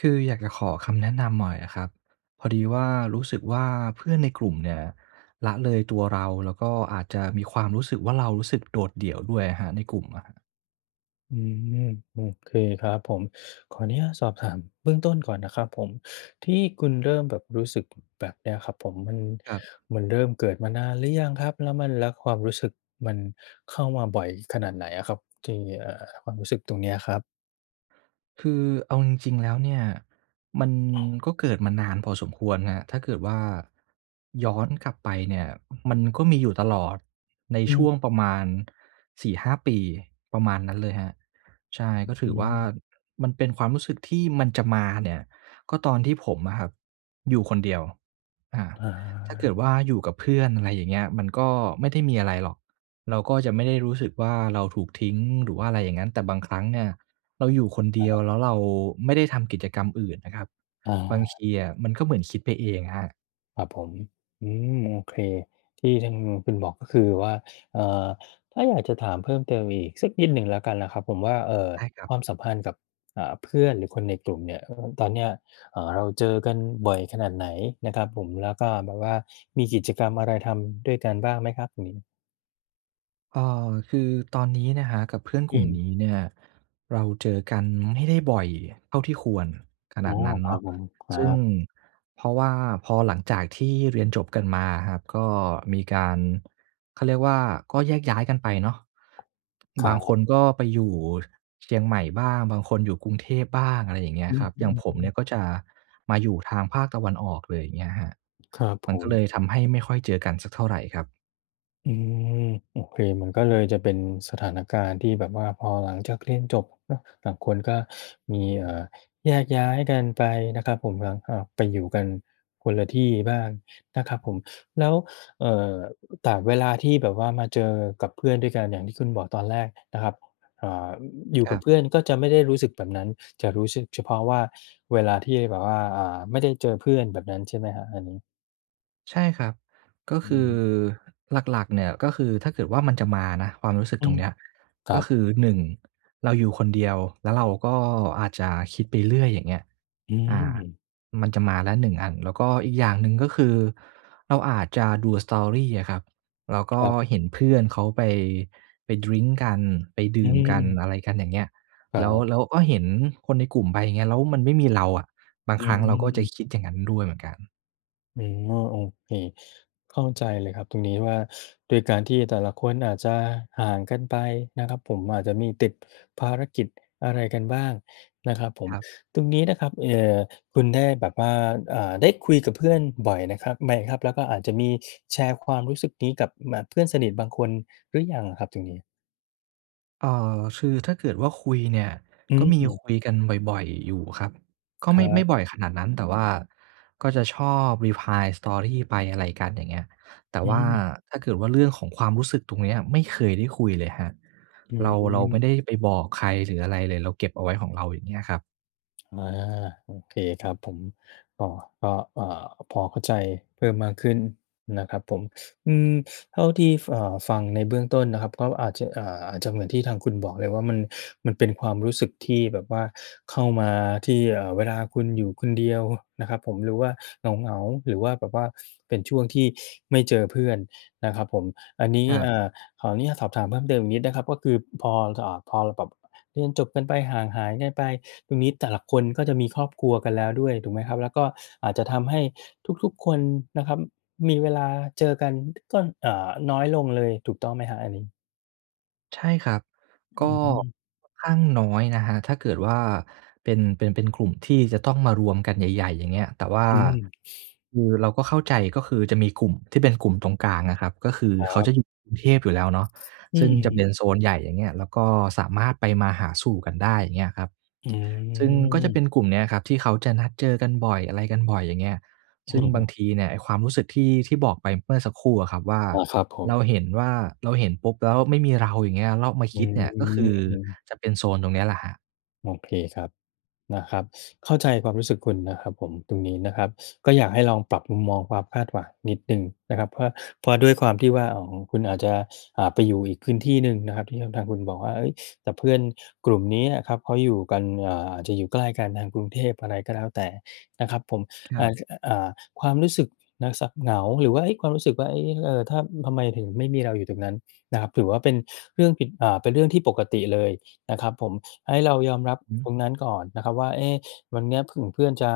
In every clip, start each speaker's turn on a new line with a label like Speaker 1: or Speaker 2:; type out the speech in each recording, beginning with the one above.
Speaker 1: คืออยากจะขอคำแนะนำหน่อยอะครับ พอดีว่า รู้สึกว่า เพื่อนในกลุ่มเนี่ยละเลยตัวเรา แล้วก็อาจจะมีความรู้สึกว่า เรารู้สึกโดดเดี่ยวด้วยอะครับในกลุ่มอะครับ
Speaker 2: อืม โอเคครับผม ขออนุญาตสอบถามเบื้องต้นก่อนนะครับผม ที่คุณเริ่มแบบ รู้สึกแบบเนี้ยครับผม มัน
Speaker 1: ครับ
Speaker 2: มันเริ่มเกิดมานานหรือยังครับ? แล้วมัน แล้วความรู้สึกมันเข้ามาบ่อยขนาดไหนอะครับ? ที่ เอ่อ ความรู้สึกตรงเนี้ยครับ
Speaker 1: คือเอาจริง ๆ แล้วเนี่ย มันก็เกิดมานานพอสมควรครับ ถ้าเกิดว่า ย้อนกลับไปเนี่ยมันก็มีอยู่ตลอดใน
Speaker 2: อื
Speaker 1: ช่
Speaker 2: ม
Speaker 1: วงประมาณ 4-5 ปี ประมาณนั้นเลยครับ ใช่ ก็ถ
Speaker 2: อ
Speaker 1: ื
Speaker 2: ื
Speaker 1: อว่า
Speaker 2: ม
Speaker 1: มันเป็นความรู้สึกที่ มันจะมาเนี่ยก็ตอนที่ผมอะครับอยู่คนเดียว อา
Speaker 2: อ
Speaker 1: ถ้าเกิดว่
Speaker 2: า
Speaker 1: าอยู่กับเพื่อน อะไรอย่างเงี้ย มันก็ไม่ได้มีอะไรหรอก เราก็จะไม่ได้รู้สึกว่าเราถูกทิ้ง หรือว่าอะไรอย่างงั้น แต่บางครั้งเนี่ยเราอยู่คนเดีย
Speaker 2: ค
Speaker 1: ว
Speaker 2: รับ
Speaker 1: แล้วเราไม่ได้ทำกิจกรรมอื่นนะครับ
Speaker 2: อา
Speaker 1: บางทีอะมันก็เหมือนคิดไปเองอะครับ
Speaker 2: ครับผม อืม โอเค ที่ซึ่ง คุณบอกก็คือว่า เอ่อ ถ้าอยากจะถามเพิ่มเติมอีกสักนิดหนึ่งแล้วกันนะครับผมว่า เอ่อ
Speaker 1: ใช่ครั
Speaker 2: ค
Speaker 1: บ
Speaker 2: วามสัมพันธ์กับ อ่า เพื่อนหรือคนในกลุ่มเนี่ยครับผม ตอนเนี้ย เอ่อ เราเจอกันบ่อยขนาดไหนนะครับผม แล้วก็แบบว่า มีกิจกรรมอะไรทำด้วยกันบ้างไหมครับตรงนี้?
Speaker 1: อ่า คือตอนนี้นะครับ กับเพื่อน
Speaker 2: อ
Speaker 1: กลุ่ม
Speaker 2: ืม
Speaker 1: นี้เนี่ย เราเจอกันไม่ได้บ่อยเท่าที่ควรข
Speaker 2: อ
Speaker 1: น
Speaker 2: ๋
Speaker 1: า
Speaker 2: อ
Speaker 1: ดนั้น
Speaker 2: ค
Speaker 1: เ
Speaker 2: ร
Speaker 1: น
Speaker 2: ั
Speaker 1: า
Speaker 2: บ
Speaker 1: ะ
Speaker 2: ผม คร
Speaker 1: ซ
Speaker 2: ั
Speaker 1: ึ่ง
Speaker 2: บ
Speaker 1: เพราะว่าพอหลังจากที่เรียนจบกันมาครับ ก็มีการ เขาเรียกว่าก็แยกย้ายกันไปเนาะ
Speaker 2: ค
Speaker 1: บ
Speaker 2: ร
Speaker 1: า
Speaker 2: ั
Speaker 1: งค
Speaker 2: บ
Speaker 1: นก็ไปอยู่เชียงใหม่บ้าง บางคนอยู่กรุงเทพบ้าง อะไรอย่างเงี้
Speaker 2: อ
Speaker 1: ย
Speaker 2: ื
Speaker 1: ครับ อย่างผมเน
Speaker 2: ม ๆ
Speaker 1: ี
Speaker 2: ๆ
Speaker 1: ่ยก็จะมาอยู่ทางภาคตะวันออกเลย อย่างเงี้ยครับ
Speaker 2: ครับ
Speaker 1: ม
Speaker 2: ผ
Speaker 1: ันก็เล
Speaker 2: ม
Speaker 1: ยทำให้ไม่ค่อยเจอกันสักเท่าไรครับ
Speaker 2: อืม โอเค มันก็เลยจะเป็นสถานการณ์ที่แบบว่า พอหลังจากเรียนจบเนาะ บางคนก็ มี เอ่อ แยกย้ายกันไปนะครับผม แล้วก็ไปอยู่กันคนละที่บ้างนะครับผม แล้ว เอ่อ แต่เวลาที่แบบว่ามาเจอกับเพื่อนด้วยกันเนี่ย อย่างที่คุณบอกตอนแรกนะครับ อ่า อยู่
Speaker 1: ค
Speaker 2: ก
Speaker 1: ร
Speaker 2: ั
Speaker 1: ั
Speaker 2: บ
Speaker 1: บ
Speaker 2: เพื่อนก็จะไม่ได้รู้สึกแบบนั้น จะรู้สึกเฉพาะว่า เวลาที่แบบว่า อ่า ไม่ได้เจอเพื่อน แบบนั้นใช่ไหมครับ อันนี้?
Speaker 1: ใช่ครับ ก็คือหลัก ๆ เนี่ย ก็คือ ถ้าเกิดว่ามันจะมานะ ความรู้สึก
Speaker 2: อื
Speaker 1: ตรง
Speaker 2: ม
Speaker 1: เนี้ย
Speaker 2: คร
Speaker 1: ก
Speaker 2: ั
Speaker 1: ็
Speaker 2: บ
Speaker 1: คือ 1 เราอยู่คนเดียว แล้วเราก็อาจจะคิดไปเรื่อย อย่างเงี้ย
Speaker 2: อื
Speaker 1: อา
Speaker 2: ม
Speaker 1: มันจะมาแล้ว 1 อัน แล้วก็อีกอย่างหนึ่ง ก็คือเราอาจจะดู Story อะครับ แล้วก
Speaker 2: ค
Speaker 1: ็
Speaker 2: รับ
Speaker 1: เห็นเพื่อนเขาไป ไปดริงก์กัน ไปด
Speaker 2: อ
Speaker 1: ื่มกัน
Speaker 2: ืม
Speaker 1: อะไรกันอย่างเงี้ย
Speaker 2: คร
Speaker 1: แ
Speaker 2: ั
Speaker 1: ล้ว
Speaker 2: บ
Speaker 1: แล้วก็เห็นคนในกลุ่มไป อย่างเงี้ย แล้วมันไม่มีเราอะ บาง
Speaker 2: อ
Speaker 1: ครั้งเราก็จะ
Speaker 2: ืม
Speaker 1: คิดอย่างนั้นด้วยเหมือนกัน
Speaker 2: อืม อ้อ โอเค เข้าใจเลยครับตรงนี้ว่า ด้วยการที่แต่ละคนอาจจะห่างกันไปนะครับผม อาจจะมีติดภารกิจอะไรกันบ้างนะครับผม
Speaker 1: ครับ
Speaker 2: ตรงนี้นะครับ เอ่อ คุณได้แบบว่า อ่า ได้คุยกับเพื่อนบ่อยนะครับ ไหมครับ แล้วก็อาจจะมีแชร์ความรู้สึกนี้กับ ม อ่า เพื่อนสนิทบางคนหรือยังครับตรงนี้?
Speaker 1: เอ่อ คือถ้าเกิดว่าคุยเนี่ย
Speaker 2: อื
Speaker 1: ก็มี
Speaker 2: อ
Speaker 1: คุยกันบ่อย ๆ อยู่ครับ ก็
Speaker 2: ค
Speaker 1: ไม
Speaker 2: ร
Speaker 1: ่
Speaker 2: ั
Speaker 1: ไม่
Speaker 2: บ
Speaker 1: บ่อยขนาดนั้น แต่ว่าก็จะชอบ reply Story ไป อะไรกันอย่างเงี้ย แต่
Speaker 2: อื
Speaker 1: ว่า
Speaker 2: ม
Speaker 1: ถ้าเกิดว่าเรื่องของความรู้สึกตรงเนี้ย ไม่เคยได้คุยเลยครับ
Speaker 2: อ
Speaker 1: เรา เราไม
Speaker 2: ืม
Speaker 1: ่ได้ไปบอกใครหรืออะไรเลย เราเก็บเอาไว้ของเรา อย่างเงี้ยครับ
Speaker 2: อา โอเคครับผม พอ พอ เอ่อ พอเข้าใจเพิ่มมากขึ้นนะครับผม อืม เท่าที่ เอ่อ ฟังในเบื้องต้นนะครับ ก็อาจจะ อ่า อาจจะเหมือนที่ทางคุณบอกเลยว่า มัน มันเป็นความรู้สึกที่แบบว่าเข้ามาที่ เอ่อ เวลาคุณอยู่คนเดียวนะครับผม หรือว่าเหงา ๆ หรือว่าแบบว่าเป็นช่วงที่ไม่เจอเพื่อนนะครับผม อันนี้
Speaker 1: ครับ
Speaker 2: อ่า ขออนุญาตสอบถามเพิ่มเติมอีกนิดนะครับ ก็คือพอ อ่า พอแบบ เรียนจบกันไปห่างหายกันไป ตรงนี้แต่ละคนก็จะมีครอบครัวกันแล้วด้วย ถูกไหมครับ แล้วก็อาจจะทำให้ทุก ๆ คนนะครับ มีเวลาเจอกัน ก็ อ่า น้อยลงเลย ถูกต้องไหมครับอันนี้?
Speaker 1: ใช่ครับ
Speaker 2: อ
Speaker 1: ก็
Speaker 2: ืม
Speaker 1: ค่อนข้างน้อยนะครับ ถ้าเกิดว่าเป็น เป็น เป็นกลุ่มที่จะต้องมารวมกันใหญ่ ๆ อย่างเงี้ย แต่ว่า
Speaker 2: อืม
Speaker 1: คือเราก็เข้าใจ ก็คือจะมีกลุ่มที่เป็นกลุ่มตรงกลางอะครับ ก็คือ
Speaker 2: คร
Speaker 1: เขา
Speaker 2: ั
Speaker 1: จ
Speaker 2: บ
Speaker 1: ะอยู่กรุงเทพอยู่แล้วเนาะ
Speaker 2: อื
Speaker 1: ซึ่งจะเ
Speaker 2: อ
Speaker 1: ป็นโซนใหญ่ อย่างเงี้ย แล้วก็สามารถไปมาหาสู่กันได้ อย่างเงี้ยครับ
Speaker 2: อื
Speaker 1: ซึ่งก็จะเ
Speaker 2: ม
Speaker 1: ป็นกลุ่มเนี้ยครับที่เขาจะนัดเจอกันบ่อย อะไรกันบ่อย อย่างเงี้ย ซึ่งบางทีเนี่ยไอ้ความรู้สึกที่ ที่บอกไปเมื่อสักครู่อะครับว่า
Speaker 2: อา ครับผ
Speaker 1: เรา
Speaker 2: ม
Speaker 1: เห็นว่า เราเห็นปุ๊บแล้วไม่มีเรา อย่างเงี้ย แล้วมา
Speaker 2: อ
Speaker 1: ค
Speaker 2: ื
Speaker 1: ิด
Speaker 2: ม
Speaker 1: เนี่ย ก็คือ
Speaker 2: อืม
Speaker 1: จะเป็นโซนตรงนี้แหละครับ
Speaker 2: โอเคครับ นะครับ เข้าใจความรู้สึกคุณนะครับผม ตรงนี้นะครับ ก็อยากให้ลองปรับมุมมองความคาดหวังนิดหนึ่งนะครับ เพราะว่า เพราะด้วยความที่ว่า อ่า คุณอาจจะ อ่า ไปอยู่อีกพื้นที่หนึ่งนะครับที่ทาง ทางคุณบอกว่า เฮ้ย แต่เพื่อนกลุ่มเนี้ยครับเขาอยู่กัน อ่า อาจจะอยู่ใกล้กันทางกรุงเทพ อะไรก็แล้วแต่นะครับผม
Speaker 1: คร
Speaker 2: อ
Speaker 1: ั
Speaker 2: ่า
Speaker 1: บ
Speaker 2: จ อะ อ่า ความรู้สึกนะ ส เหงา หรือว่า เฮ้ย ความรู้สึกว่า เอ๊ เอ่อ ถ้า ทำไมถึงไม่มีเราอยู่ตรงนั้นนะครับ ถือว่าเป็นเรื่องผิด อ่า เป็นเรื่องที่ปกติเลยนะครับผม ให้เรายอมรับ
Speaker 1: อือฮึ
Speaker 2: ตรงนั้นก่อนนะครับว่า เอ๊ วันเนี้ยผึ่งเพื่อนจะ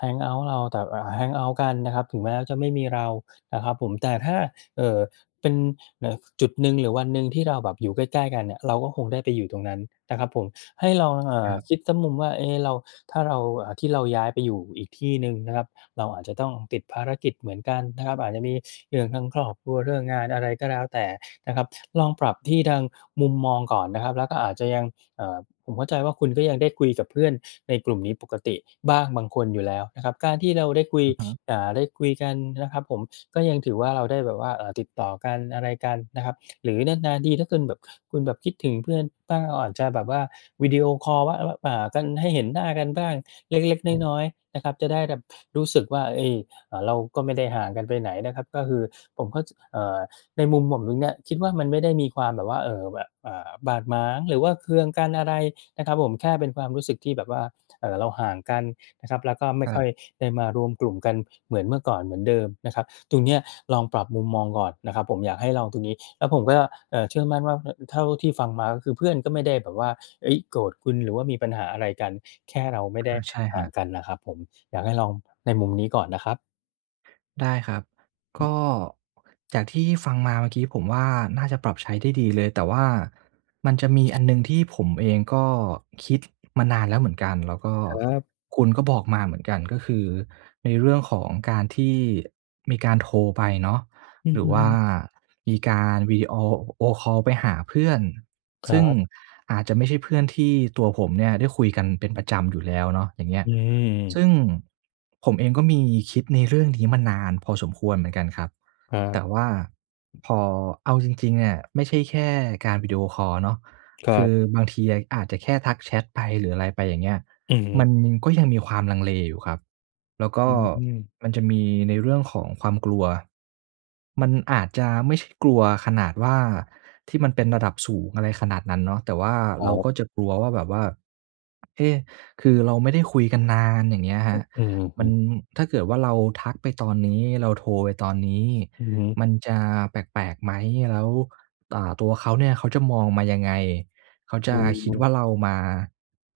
Speaker 2: แฮงเอาต์ เรา แต่แบบ อ่า แฮงเอาต์ กันนะครับ ถึงแม้จะไม่มีเรานะครับผม แต่ถ้า เอ่อ เป็น เอ่อ จุดหนึ่งหรือวันหนึ่งที่เราแบบอยู่ใกล้ ๆ กันเนี่ย เราก็คงได้ไปอยู่ตรงนั้นนะครับผม ให้ลอง เอ่
Speaker 1: ค
Speaker 2: อ
Speaker 1: รับ
Speaker 2: คิดสักมุมว่า เอ๊ เรา ถ้าเรา อ่า ที่เราย้ายไปอยู่อีกที่หนึ่งนะครับ เราอาจจะต้องติดภารกิจเหมือนกันนะครับ อาจจะมีเรื่องทางครอบครัว เรื่องงานอะไรก็แล้วแต่นะครับ ลองปรับที่ทางมุมมองก่อนนะครับ แล้วก็อาจจะยัง เอ่อ ผมเข้าใจว่า คุณก็ยังได้คุยกับเพื่อนในกลุ่มนี้ปกติบ้างบางคนอยู่แล้วนะครับ การที่เราได้คุย
Speaker 1: อือฮึ
Speaker 2: อ่า ได้คุยกันนะครับผม ก็ยังถือว่า เราได้แบบว่า อ่า ติดต่อกันอะไรกันนะครับ หรือนาน ๆ ที ถ้าคุณแบบ คุณแบบคิดถึงเพื่อนบ้าง เราอาจจะแบบว่าวิดีโอคอลว่า ว่า อ่า ให้เห็นหน้ากันบ้างเล็ก
Speaker 1: อ้อ
Speaker 2: ๆ น้อย ๆ นะครับ จะได้แบบรู้สึกว่า เฮ่ย เราก็ไม่ได้ห่างกันไปไหนนะครับ ก็คือผมเข้า จ เอ่อ ในมุมผมตรงเนี้ยคิดว่า มันไม่ได้มีความแบบว่า เอ่อ แบบ อ่า บาดหมาง หรือว่าเคืองกันอะไรนะครับผม แค่เป็นความรู้สึกที่แบบว่า เอ่อ เราห่างกันนะครับ แล้วก็ไม
Speaker 1: ค
Speaker 2: ่
Speaker 1: ร
Speaker 2: ค่
Speaker 1: ั
Speaker 2: อ
Speaker 1: บ
Speaker 2: ยได้มารวมกลุ่มกันเหมือนเมื่อก่อน เหมือนเดิมนะครับ ตรงเนี้ยลองปรับมุมมองก่อนนะครับ ผมอยากให้ลองตรงนี้ แล้วผมก็ เอ่อ เชื่อมั่นว่า เนี่ย เท่าที่ฟังมาก็คือ เพื่อนก็ไม่ได้แบบว่า เฮ้ย โกรธคุณ หรือว่ามีปัญหาอะไรกัน แค่เราไม่ไ
Speaker 1: อ
Speaker 2: ด
Speaker 1: า
Speaker 2: ้
Speaker 1: ใช่ค
Speaker 2: ห่
Speaker 1: ร
Speaker 2: า
Speaker 1: ั
Speaker 2: ง
Speaker 1: บ
Speaker 2: กันนะครับผม อยากให้ลองในมุมนี้ก่อนนะครับ
Speaker 1: ได้ครับ ก
Speaker 2: อือ
Speaker 1: ็ จากที่ฟังมาเมื่อกี้ผมว่า น่าจะปรับใช้ได้ดีเลย แต่ว่ามันจะมีอันหนึ่งที่ผมเองก็คิดมานานแล้วเหมือนกัน แล้วก็
Speaker 2: ครับ
Speaker 1: คุณก็บอกมาเหมือนกัน ก็คือในเรื่องของการที่มีการโทรไปเนาะ
Speaker 2: อื
Speaker 1: หรือว่า
Speaker 2: อ
Speaker 1: มีการวิดีโอคอล ไปหาเพื่อน
Speaker 2: ค
Speaker 1: ซ
Speaker 2: ร
Speaker 1: ึ
Speaker 2: ั
Speaker 1: ่ง
Speaker 2: บ
Speaker 1: อาจจะไม่ใช่เพื่อนที่ตัวผมเนี่ยได้คุยกันเป็นประจำอยู่แล้วเนาะ อย่างเงี้
Speaker 2: อ
Speaker 1: ย
Speaker 2: ื
Speaker 1: ซ
Speaker 2: ม
Speaker 1: ึ่งผมเองก็มีคิดในเรื่องนี้มานานพอสมควรเหมือนกันครับ
Speaker 2: ครั
Speaker 1: แต
Speaker 2: บ
Speaker 1: ่ว่าพอ เอาจริง ๆ เนี่ยไม่ใช่แค่การวิดีโอคอลเนาะ
Speaker 2: คร
Speaker 1: ค
Speaker 2: ั
Speaker 1: ื
Speaker 2: บ
Speaker 1: อบางทีอะอาจจะแค่ทักแชตไปหรืออะไรไปอย่างเงี้ย
Speaker 2: อือฮ
Speaker 1: มั
Speaker 2: ึ
Speaker 1: นก็ยังมีความลังเลอยู่ครับ แล้วก
Speaker 2: อ
Speaker 1: ็
Speaker 2: ืม
Speaker 1: มันจะมีในเรื่องของความกลัว มันอาจจะไม่ใช่กลัวขนาดว่า ที่มันเป็นระดับสูงอะไรขนาดนั้นเนาะ แต่ว่า
Speaker 2: ค
Speaker 1: เ
Speaker 2: ร
Speaker 1: ร
Speaker 2: ั
Speaker 1: า
Speaker 2: บ
Speaker 1: ก็จะกลัวว่า แบบว่า เอ๊ะ คือเราไม่ได้คุยกันนาน อย่างเงี้ย
Speaker 2: อ
Speaker 1: คร
Speaker 2: ื
Speaker 1: ับ
Speaker 2: อ
Speaker 1: ม
Speaker 2: อื
Speaker 1: ัน
Speaker 2: ม ๆ
Speaker 1: ถ้าเกิดว่าเราทักไปตอนนี้ เราโทรไปตอนนี้
Speaker 2: อือฮึ
Speaker 1: มันจะแปลก ๆ ไหม? แล้ว อ่า ตัวเขาเนี่ยเขาจะมองมายังไง? เขาจ
Speaker 2: อ
Speaker 1: ะคิด
Speaker 2: ืม
Speaker 1: ว่าเรามา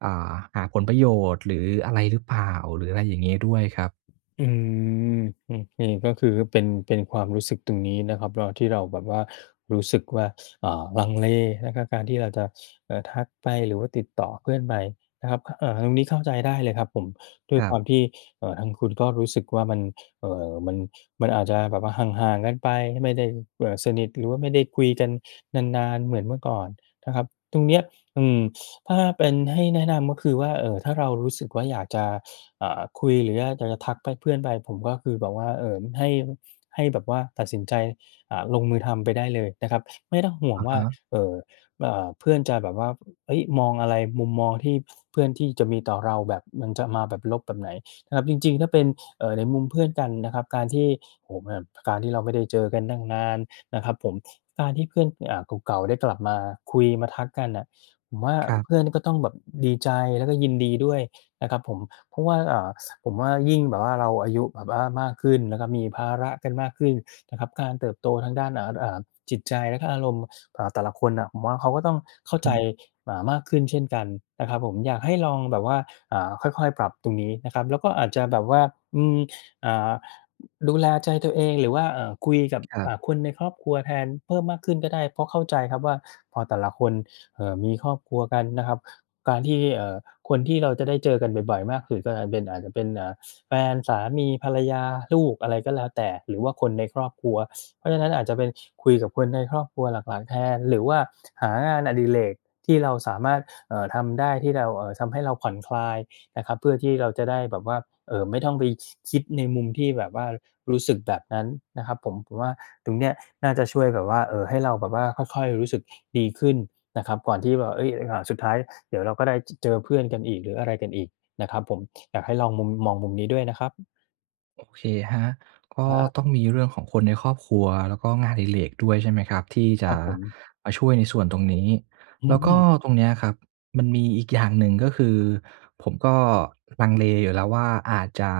Speaker 1: อ่า หาผลประโยชน์หรืออะไรหรือเปล่า? หรืออะไรอย่างงี้ด้วยครับ
Speaker 2: อืม อือ อย่างงี้ก็คือเป็น เป็นความรู้สึกตรงนี้นะครับ เวลาที่เราแบบว่ารู้สึกว่า อ่า ลังเล แล้วก็การที่เราจะ เอ่อ ทักไปหรือว่าติดต่อเพื่อนไปนะครับ เอ่อ ตรงนี้เข้าใจได้เลยครับผม ด้วย
Speaker 1: คร
Speaker 2: ค
Speaker 1: ั
Speaker 2: ว
Speaker 1: บ
Speaker 2: ามที่ เอ่อ ทางคุณก็รู้สึกว่า มัน เอ่อ มัน มันอาจจะแบบว่าห่าง ๆ กันไป ไม่ได้ เอ่อ สนิทหรือว่าไม่ได้คุยกันนาน ๆ เหมือนเมื่อก่อนนะครับ ตรงเนี้ย อืม ถ้าเป็น ให้แนะนำก็คือว่า เอ่อ ถ้าเรารู้สึกว่าอยากจะ อ่า คุยหรือว่าอยากจะทักไป เพื่อนไป ผมก็คือแบบว่า เอ่อ ให้ ให้แบบว่าตัดสินใจ อ่า ลงมือทำไปได้เลยนะครับ ไม่ต้องห่ว
Speaker 1: อ
Speaker 2: ง
Speaker 1: ะ
Speaker 2: ว่
Speaker 1: ฮ
Speaker 2: า
Speaker 1: ะ
Speaker 2: เอ่อ อ่า เพื่อนจะแบบว่า เฮ้ย มองอะไร มุมมองที่เพื่อน ที่จะมีต่อเราแบบมันจะมาแบบลบแบบไหน? ครับ จริง ๆ ถ้าเป็น เอ่อ ในมุมเพื่อนกันนะครับ การที่ โอ้โฮ แบบการที่เราไม่ได้เจอกันตั้งนานนะครับผม การที่เพื่อน อ่า เก่า ๆ ได้กลับมาคุยมาทักกันน่ะ ผมว่า
Speaker 1: ครับ
Speaker 2: เพื่อนก็ต้องแบบดีใจแล้วก็ยินดีด้วยนะครับผม เพราะว่า อ่า ส ผมว่ายิ่งแบบว่า เราอายุแบบว่ามากขึ้นนะครับ มีภาระกันมากขึ้นนะครับ การเติบโตทางด้าน อา อ่า จิตใจและก็อารมณ์ อ่า แต่ละคนน่ะ ผมว่าเขาก็ต้องเข้า
Speaker 1: อื
Speaker 2: ใ
Speaker 1: อ
Speaker 2: จ
Speaker 1: ฮึ
Speaker 2: เอ่อ มากขึ้นเช่นกันนะครับผม อยากให้ลองแบบว่า อ่า ค่อย ๆ ปรับตรงนี้นะครับ แล้วก็อาจจะแบบว่า อืม อ่า ดูแลใจตัวเองหรือว่า อ่า คุยกับ
Speaker 1: ครั
Speaker 2: อ
Speaker 1: บ
Speaker 2: ่า คนในครอบครัวแทนเพิ่มมากขึ้นก็ได้ เพราะเข้าใจครับว่า พอแต่ละคน เอ่อ มีครอบครัวกันนะครับ การที่ เอ่อ คนที่เราจะได้เจอกันบ่อย ๆ มากสุดก็อาจจะเป็น อาจจะเป็น อ่า แฟน สามี ภรรยา ลูก อะไรก็แล้วแต่ หรือว่าคนในครอบครัว เพราะฉะนั้นอาจจะเป็น คุยกับคนในครอบครัวหลัก ๆ แทน หรือว่าหางานอดิเรกที่เราสามารถ เอ่อ ทำได้ ที่เรา เอ่อ ทำให้เราผ่อนคลายนะครับ เพื่อที่เราจะได้แบบว่า เอ่อ ไม่ต้องไป ค คิดในมุมที่แบบว่ารู้สึกแบบนั้นนะครับผม ผมว่าตรงเนี้ยน่าจะช่วยแบบว่า เอ่อ ให้เราแบบว่าค่อย ๆ รู้สึกดีขึ้นนะครับ ก่อนที่แบบว่า เฮ้ย เราอาจ สุดท้ายเดี๋ยวเราก็ได้ จ เจอเพื่อนกันอีก หรืออะไรกันอีกนะครับผม อยากให้ลองมุม มองมุมนี้ด้วยนะครับ
Speaker 1: โอเคครับ ก็
Speaker 2: ครับ
Speaker 1: ต้องมีเรื่องของคนในครอบครัว แล้วก็งานอดิเรกด้วย ใช่ไหมครับ ที่จ
Speaker 2: คร
Speaker 1: ะ
Speaker 2: ับผม
Speaker 1: มาช่วยในส่วนตรงนี้
Speaker 2: อื
Speaker 1: แล้วก็
Speaker 2: ม
Speaker 1: ตรงเนี้ยครับมันมีอีกอย่างหนึ่ง ก็คือผมก็ลังเลอยู่แล้วว่าอาจจะ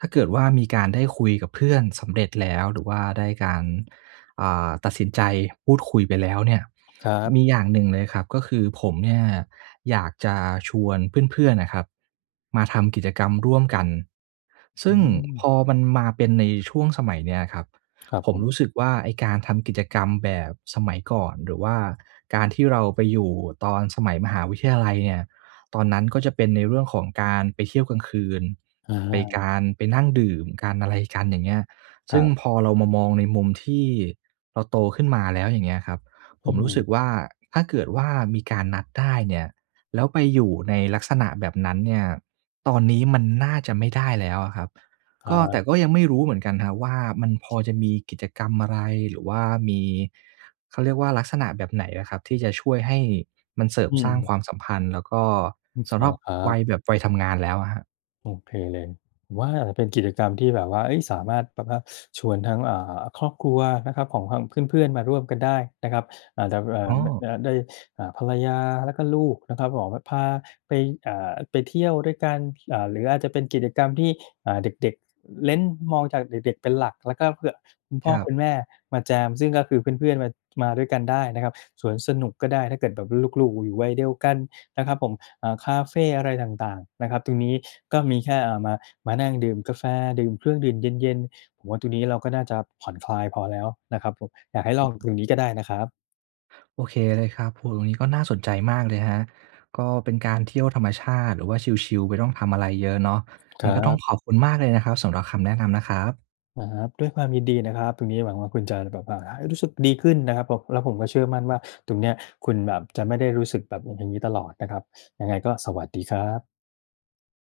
Speaker 1: ถ้าเกิดว่า มีการได้คุยกับเพื่อนสำเร็จแล้ว หรือว่าได้การ อ่า ตัดสินใจพูดคุยไปแล้วเนี่ย
Speaker 2: ครับ
Speaker 1: มีอย่างหนึ่งเลยครับ ก็คือผมเนี่ยอยากจะชวนเพื่อน ๆ น่ะครับ มาทำกิจกรรมร่วมกัน ซ
Speaker 2: อื
Speaker 1: ึ่งพ
Speaker 2: ม
Speaker 1: อมันมาเป็นในช่วงสมัยเนี้ยครับ
Speaker 2: ครับ
Speaker 1: ผ
Speaker 2: ผ
Speaker 1: มร
Speaker 2: ม
Speaker 1: ู้สึกว่า ไอ้การทำกิจกรรมแบบสมัยก่อน หรือว่าการที่เราไปอยู่ตอนสมัยมหาวิทยาลัยเนี่ย ตอนนั้นก็จะเป็นในเรื่องของการไปเที่ยวกลางคืน
Speaker 2: อ
Speaker 1: ไปก
Speaker 2: า
Speaker 1: าร ไปนั่งดื่มกัน อะไรกัน อย่างเงี้ย ซ
Speaker 2: ค
Speaker 1: ึ
Speaker 2: ร
Speaker 1: ่ง
Speaker 2: ับ
Speaker 1: พอเรามามองในมุมที่เราโตขึ้นมาแล้ว อย่างเงี้ยครับ ผ
Speaker 2: อื
Speaker 1: มรู้สึ
Speaker 2: ม
Speaker 1: กว่า ถ้าเกิดว่ามีการนัดได้เนี่ย แล้วไปอยู่ในลักษณะแบบนั้นเนี่ย ตอนนี้มันน่าจะไม่ได้แล้วอะครับ
Speaker 2: ค
Speaker 1: ก
Speaker 2: รั
Speaker 1: ็ แต
Speaker 2: บ
Speaker 1: ่ก็ยังไม่รู้เหมือนกันนะครับว่า มันพอจะมีกิจกรรมอะไร? หรือว่ามี เขาเรียกว่า ลักษณะแบบไหนอะครับ? ที่จะช่วยให้มันเสริม
Speaker 2: อื
Speaker 1: สร้าง
Speaker 2: ม
Speaker 1: ความสัมพันธ์ แล้วก็
Speaker 2: อือ
Speaker 1: สำ
Speaker 2: ม
Speaker 1: ห
Speaker 2: า
Speaker 1: รั
Speaker 2: แล
Speaker 1: บ
Speaker 2: ้วครั
Speaker 1: วั
Speaker 2: บ
Speaker 1: ยแบบ วัยทำงานแล้วอะครับ
Speaker 2: โอเคเลย ผมว่ามันเป็นกิจกรรมที่แบบว่า เฮ้ย สามารถแบบว่าชวนทั้ง อ่า ครอบครัวนะครับ ของทางเพื่อน ๆ มาร่วมกันได้นะครับ อ่า ด บ อ่
Speaker 1: อ
Speaker 2: า
Speaker 1: ๋
Speaker 2: นะ นะ
Speaker 1: อ
Speaker 2: ครับ ได้ อ่า ภรรยาแล้วก็ลูกนะครับ ขอแบบพาไป อ่า ไปเที่ยวด้วยกัน อ่า หรืออาจจะเป็นกิจกรรมที่ อ่า เด็ก ๆ เน้น มองจากเด็ก ๆ เป็นหลัก แล้วก็เผื่อคุณพ
Speaker 1: ค
Speaker 2: ่อ
Speaker 1: รับ
Speaker 2: คุณแม่มาแจม ซึ่งก็คือเพื่อน ๆ มา มาด้วยกันได้นะครับ สวนสนุกก็ได้ ถ้าเกิดแบบลูก ๆ อยู่วัยเดียวกันนะครับผม อ่า คาเฟอะไรต่าง ๆ นะครับ ตรงนี้ก็มีแค่ อ่า มา มานั่งดื่มกาแฟ ดื่มเครื่องดื่มเย็น ๆ ผมว่าตรงนี้เราก็น่าจะผ่อนคลายพอแล้วนะครับผม อยากให้
Speaker 1: อ
Speaker 2: ล
Speaker 1: ื
Speaker 2: อ
Speaker 1: อ
Speaker 2: ง
Speaker 1: ฮึ
Speaker 2: ตรงนี้ก็ได้นะครับ
Speaker 1: โอเคเลยครับ โอ้โฮ ตรงนี้ก็น่าสนใจมากเลยนะครับ ก็เป็นการเที่ยวธรรมชาติ หรือว่าชิล ๆ ไม่ต้องทำอะไรเยอะเนาะ ไ
Speaker 2: ค
Speaker 1: ง
Speaker 2: ร
Speaker 1: ก็ต้อง
Speaker 2: ับ
Speaker 1: ขอบคุณมากเลยนะครับ สำหรับคำแนะนำนะครับ
Speaker 2: อา ครับ ด้วยความยินดีนะครับ ตรงนี้หวังว่าคุณจะแบบว่า อา รู้สึกดีขึ้นนะครับผม แล้วผมก็เชื่อมั่นว่า ตรงเนี้ยคุณแบบจะไม่ได้รู้สึกแบบ อือ อย่างงี้ตลอดนะครับ ยังไงก็สวัสดีครับ